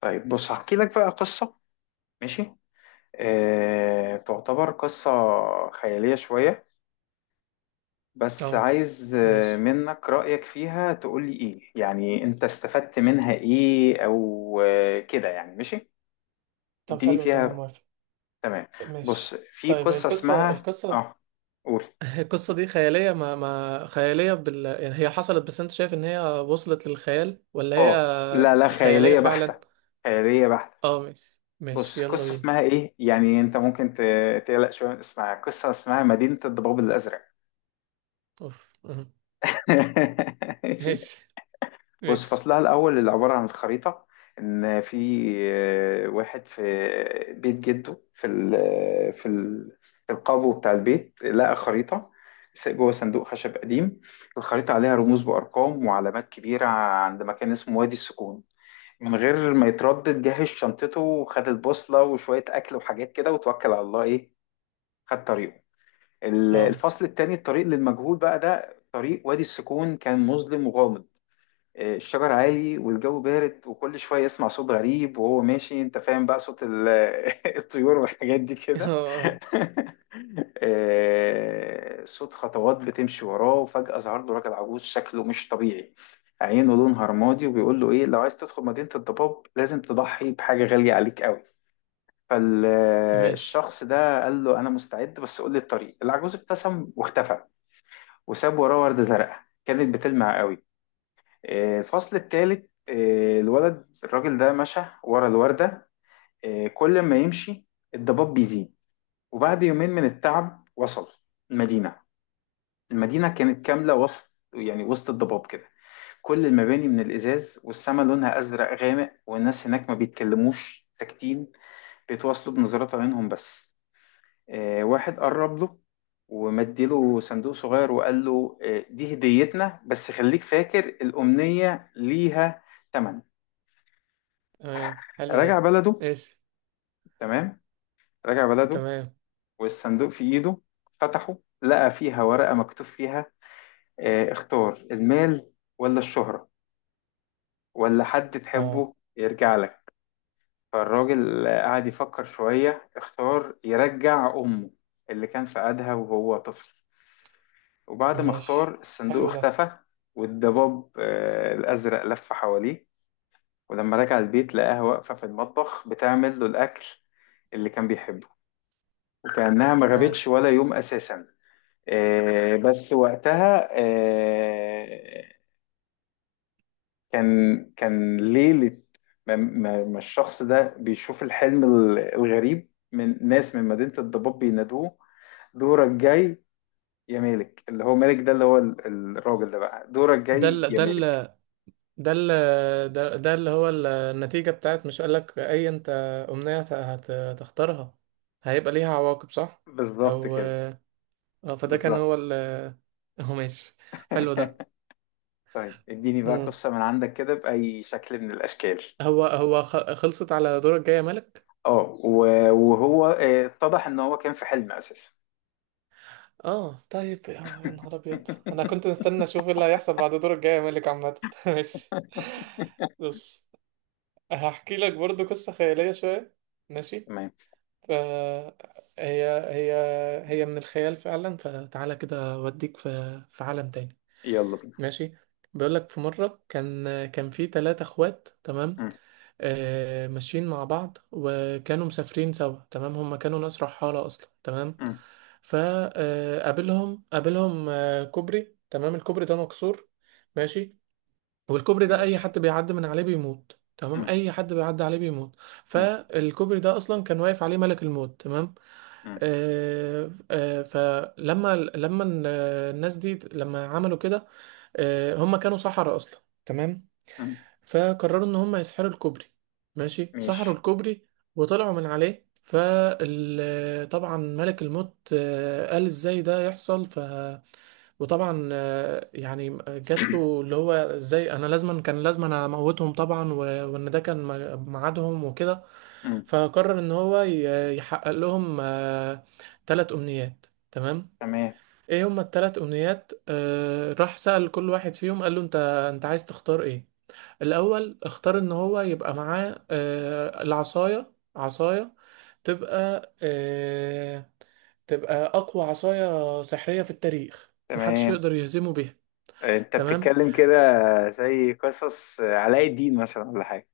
طيب، بص هحكي لك بقى قصة. ماشي. تعتبر قصة خيالية شوية، بس اه. عايز ماشي. منك رأيك فيها، تقول لي إيه يعني أنت استفدت منها إيه أو كده يعني. ماشي. طب اديني حلو ده، انا فيها. موافق. تمام. بص، ماشي في طيب، قصة القصة اسمها قول. القصة دي خيالية، ما خيالية بال يعني، هي حصلت بس انت شايف ان هي وصلت للخيال ولا آه هي لا لا، خيالية خيالية فعلا؟ بحتة، خيالية بحتة. اه ماشي بص، يلا قصة بينا. اسمها إيه، يعني أنت ممكن تقلق شوية من اسمها. قصة اسمها مدينة الضباب الأزرق. اوف أه. ماشي. ماشي بص، ماشي فصلها الأول اللي عبارة عن الخريطة، إن في واحد في بيت جده، في ال في القابو بتاع البيت، لقى خريطة جوه صندوق خشب قديم. الخريطة عليها رموز وأرقام وعلامات كبيرة عند مكان اسمه وادي السكون. من غير ما يتردد جهز شنطته وخد البوصلة وشوية أكل وحاجات كده وتوكل على الله، إيه، خد طريقه. اه. الفصل التاني، الطريق للمجهول، بقى ده طريق وادي السكون، كان مظلم وغامض. الشجر عالي والجو بارد وكل شوية يسمع صوت غريب وهو ماشي. انت فاهم بقى صوت الطيور والحاجات دي كده. اه. آه. صوت خطوات بتمشي وراه، وفجأة ظهر له راجل عجوز شكله مش طبيعي، عينه لونها رمادي، وبيقول له ايه، لو عايز تدخل مدينة الضباب لازم تضحي بحاجة غالية عليك قوي. ماشي. فالشخص ده قال له، انا مستعد بس قول لي الطريق. العجوز ابتسم واختفى، وساب وراه وردة زرقاء كانت بتلمع قوي. الفصل التالت. الراجل ده مشى ورا الوردة. كل ما يمشي الضباب بيزيد، وبعد يومين من التعب وصل المدينة. المدينة كانت كاملة وسط، يعني وسط الضباب كده. كل المباني من الإزاز، والسما لونها أزرق غامق، والناس هناك ما بيتكلموش، ساكتين، بيتواصلوا بنظرات عينهم بس. واحد قرب له ومديله صندوق صغير وقال له، دي هديتنا بس خليك فاكر الأمنية ليها تمن. تمام حلو ده. راجع بلده. ماشي. تمام. راجع بلده تمام. والصندوق في ايده، فتحه لقى فيها ورقة مكتوب فيها اختار المال، ولا الشهرة، ولا حد اه تحبه يرجع لك. فالراجل قعد يفكر شوية، اختار يرجع أمه اللي كان في قدها وهو طفل. وبعد ما اختار ماشي، الصندوق حلو ده. اختفى، والضباب الأزرق لف حواليه. ولما رجع البيت لقاها واقفة في المطبخ بتعمل له الأكل اللي كان بيحبه، وكأنها ما اه، غابتش ولا يوم أساسا. بس وقتها كان ليلة ما الشخص ده بيشوف الحلم الغريب، من ناس من مدينة الضباب بينادوه، دورك جاي يا مالك. اللي هو مالك ده، اللي هو الراجل ده بقى، دورك ده ال جاي يا ده ال مالك. ده اللي ده اللي هو ال- النتيجة بتاعت، مش قالك أي أنت أمنية هتختارها هيبقى ليها عواقب، صح؟ بالظبط أو كده. أه، فده كان بالظبط. هو ال- هو ماشي، حلو ده. طيب، اديني بقى مم. قصة من عندك كده بأي شكل من الأشكال. هو خلصت على دورك الجاي يا مالك؟ اه، وهو اتضح ان هو كان في حلم أساسا. اه طيب، يا نهار أبيض، أنا كنت مستني أشوف إيه اللي هيحصل بعد دورك الجاي يا مالك عامة. ماشي. بص، هحكي لك برضو قصة خيالية شوية، ماشي؟ تمام، فهي هي هي من الخيال فعلا، فتعالى كده اوديك في عالم تاني. يلا بينا. ماشي. بيقولك في مرة كان في ثلاثة اخوات، تمام. م- آه، ماشيين مع بعض وكانوا مسافرين سوا، تمام. هما كانوا ناس رحالة أصلا، تمام. م- فقابلهم قابلهم، آه، كوبري، تمام. الكوبري ده مكسور، ماشي. والكوبري ده اي ماشي. حد بيعدي من عليه بيموت، تمام، م- اي حد بيعدي عليه بيموت. م- فالكوبري ده اصلا كان واقف عليه ملك الموت، تمام. م- آه لما ال- الناس دي لما عملوا كده، آه هم كانوا سحرة اصلا، تمام. م- فقرروا ان هم يسحروا الكوبري. ماشي، سحروا ماشي. الكوبري وطلعوا من عليه. فطبعا ملك الموت آه قال ازاي ده يحصل، وطبعا آه، يعني جات له اللي هو ازاي، انا لازما اموتهم طبعا، وان ده كان ميعادهم وكده. م- فقرر ان هو يحقق لهم ثلاث امنيات، تمام. تمام. ايه هما الثلاث امنيات؟ آه، راح سأل كل واحد فيهم، قال له انت عايز تختار ايه؟ الأول اختار إن هو يبقى معاه آه، عصاية تبقى آه، تبقى أقوى عصاية سحرية في التاريخ، محدش تمام، يقدر يهزمه بيها. انت تمام. بتتكلم كده زي قصص علاء الدين مثلا ولا حاجة؟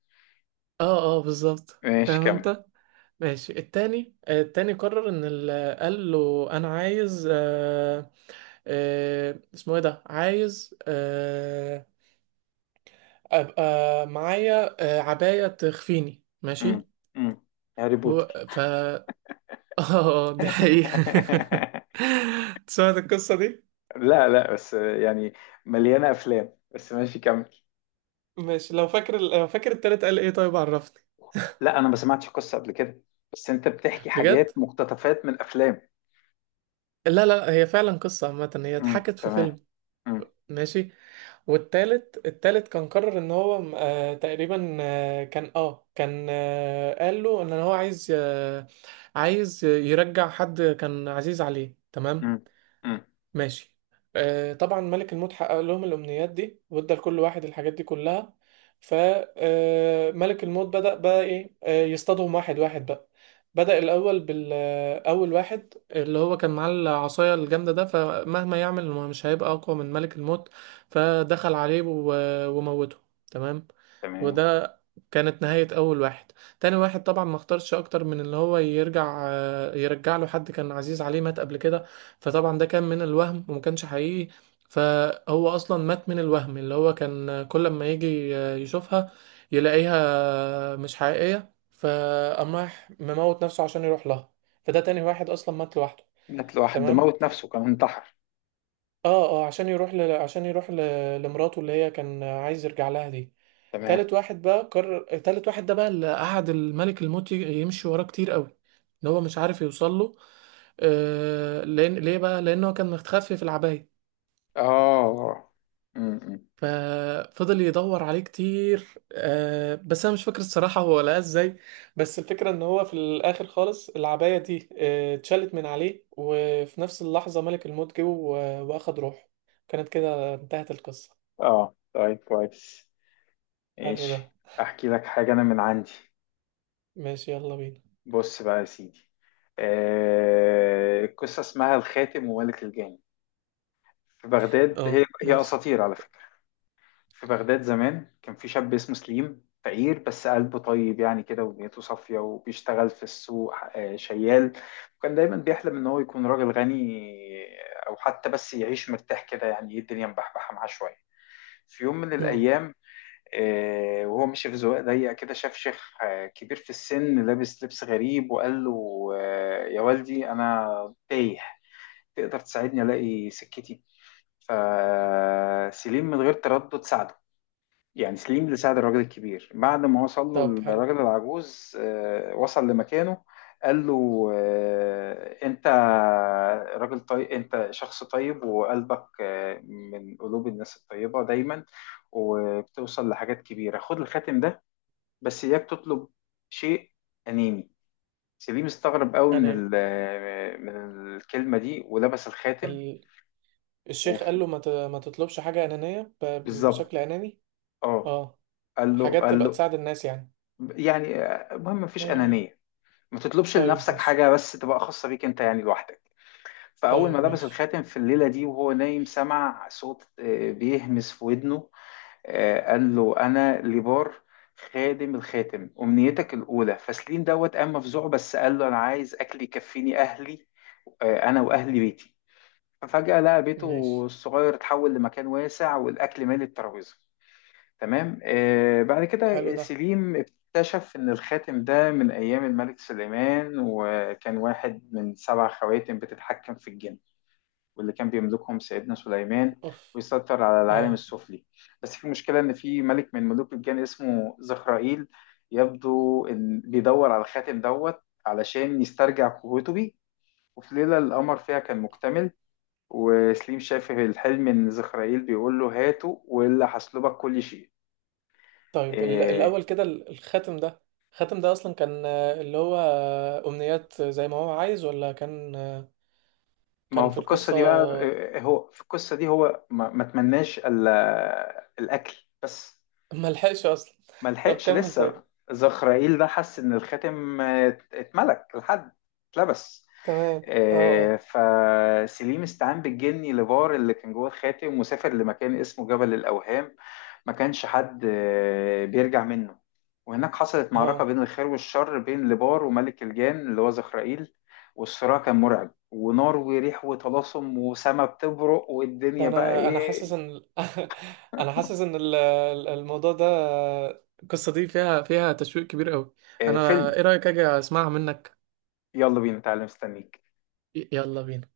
اه بالظبط، ماشي فاهم كمل. انت. ماشي. التاني، آه، التاني قرر ان ال- قال له انا عايز آه، آه اسمه ايه ده، عايز آه ابقى معايا آه عباية تخفيني. م- ماشي. م. هاري هو- بوتر. ف اه دي حقيقة. سمعت القصة دي؟ لا لا، بس يعني مليانة أفلام، بس ماشي كمل. ماشي، لو فاكر التالت قال ايه، طيب عرفني. لا، أنا ما سمعتش قصة قبل كده، بس أنت بتحكي حاجات بجد؟ مقتطفات من أفلام. لا، هي فعلا قصة عامة، هي م، اتحكت في تمام. فيلم. م- ماشي. والتالت، كان قرر ان هو آه تقريبا آه كان آه، قال له ان هو عايز آه، عايز يرجع حد كان عزيز عليه، تمام. م- م. ماشي. آه طبعا ملك الموت حقق لهم الأمنيات دي، وادى لكل واحد الحاجات دي كلها. فملك الموت بدأ بقى إيه آه يصطادهم، واحد واحد بقى. بدأ بالأول واحد اللي هو كان معاه العصاية الجامدة ده، فمهما يعمل هو مش هيبقى أقوى من ملك الموت. فدخل عليه وموته. تمام. تمام. وده كانت نهاية أول واحد. تاني واحد طبعا ما اختارش أكتر من اللي هو يرجع، آه، يرجع له حد كان عزيز عليه مات قبل كده. فطبعا ده كان من الوهم وما كانش حقيقي، فهو اصلا مات من الوهم، اللي هو كان كل ما يجي يشوفها يلاقيها مش حقيقية، فقام راح مموت نفسه عشان يروح لها. فده تاني واحد اصلا مات لوحده. مات لوحده، ده تمام. موت نفسه، كان انتحر. اه عشان يروح ل لمراته اللي هي كان عايز يرجع لها دي. تمام. تالت واحد بقى، قرر تالت واحد ده بقى، اللي قعد الملك الموت يمشي وراه كتير قوي اللي هو مش عارف يوصل له، آه، لأن، ليه بقى؟ لانه كان متخفي في العباية. اه. م-م. ففضل يدور عليه كتير، آه، بس انا مش فاكر الصراحه هو لقاه ازاي. بس الفكره ان هو في الاخر خالص العبايه دي آه، اتشالت من عليه، وفي نفس اللحظه ملك الموت جه واخد روحه. كانت كده انتهت القصه. اه. طيب كويس. حلو ده. ماشي. احكي لك حاجة انا من عندي. ماشي، يلا بينا. بص بقى يا سيدي، القصة اسمها الخاتم وملك الجان. في بغداد، هي اه هي ماشي. اساطير على فكرة. في بغداد زمان كان في شاب اسمه سليم، فقير بس قلبه طيب يعني كده، ونيته صافية، وبيشتغل في السوق شيال، وكان دايما بيحلم إن هو يكون راجل غني، أو حتى بس يعيش مرتاح كده، يعني إيه، الدنيا مبحبحة معاه شوية. في يوم من اه الأيام وهو ماشي في زوايا ضيقة كده، شاف شيخ كبير في السن لابس لبس غريب، وقال له يا والدي أنا تايه، تقدر تساعدني ألاقي سكتي؟ فسليم من غير تردد ساعده. يعني سليم اللي ساعد الراجل الكبير. بعد ما وصل له طب حلو. الراجل العجوز وصل لمكانه، قال له انت راجل طيب، انت شخص طيب، وقلبك من قلوب الناس الطيبة دايما، وبتوصل لحاجات كبيرة. خد الخاتم ده، بس اياك تطلب شيء أناني. سليم استغرب قوي من اناني؟ من الكلمة دي، ولبس الخاتم. ال- الشيخ وف- قال له ما تطلبش حاجه انانيه بالظبط. بشكل اناني. اه. اه، قال له حاجات قال تبقى له تساعد الناس يعني. يعني المهم مفيش آه. أنانية، ما تطلبش طيب لنفسك ماشي. حاجة بس تبقى خاصة بيك انت يعني لوحدك. فأول ما طيب لبس ماشي. الخاتم في الليلة دي وهو نايم سمع صوت بيهمس في ودنه. قال له، أنا ليبار، خادم الخاتم، أمنيتك الأولى. فسليم دوت قام مفزوع، بس قال له أنا عايز أكل يكفيني أهلي، أنا وأهلي بيتي. ففجأة لقى بيته ماشي، الصغير اتحول لمكان واسع، والأكل مالي الترابيزة. تمام. بعد حلو كده ده. سليم اكتشف إن الخاتم ده من أيام الملك سليمان، وكان واحد من سبع خواتم بتتحكم في الجن، واللي كان بيملكهم سيدنا سليمان اوف. ويسيطر على العالم اه السفلي. بس في مشكلة، إن في ملك من ملوك الجن اسمه زخرائيل، يبدو إن بيدور على الخاتم دوت علشان يسترجع قوته بيه. وفي ليلة القمر فيها كان مكتمل، وسليم شاف في الحلم إن زخرائيل بيقول له، هاته وإلا هسلبك كل شيء. طيب، ال- آه، الاول كده ال- الخاتم ده، الخاتم ده اصلا كان آه، اللي هو آه، امنيات زي ما هو عايز، ولا كان آه، ما هو كان في في القصة القصة؟ دي بقى هو في القصة دي هو ما تمناش الأكل بس. ملحقش اصلا. ما طب لحقش كمل لسه. طيب. زخرائيل ده حس إن الخاتم اتملك لحد، اتلبس. تمام. اه اه فسليم استعان بالجني لبار اللي كان جوه الخاتم، وسافر لمكان اسمه جبل الأوهام، ما كانش حد بيرجع منه. وهناك حصلت معركة اه بين الخير والشر، بين لبار وملك الجان اللي هو زخرائيل، والصراع كان مرعب، ونار وريح وطلاسم وسما بتبرق ده والدنيا بقى انا حاسس ايه. ان ال- انا حاسس ان الموضوع ده آه، القصة دي فيها تشويق كبير قوي. انا فيلم. ايه رأيك اجي اسمعها منك؟ يلا بينا تعالى مستنيك. يلا بينا.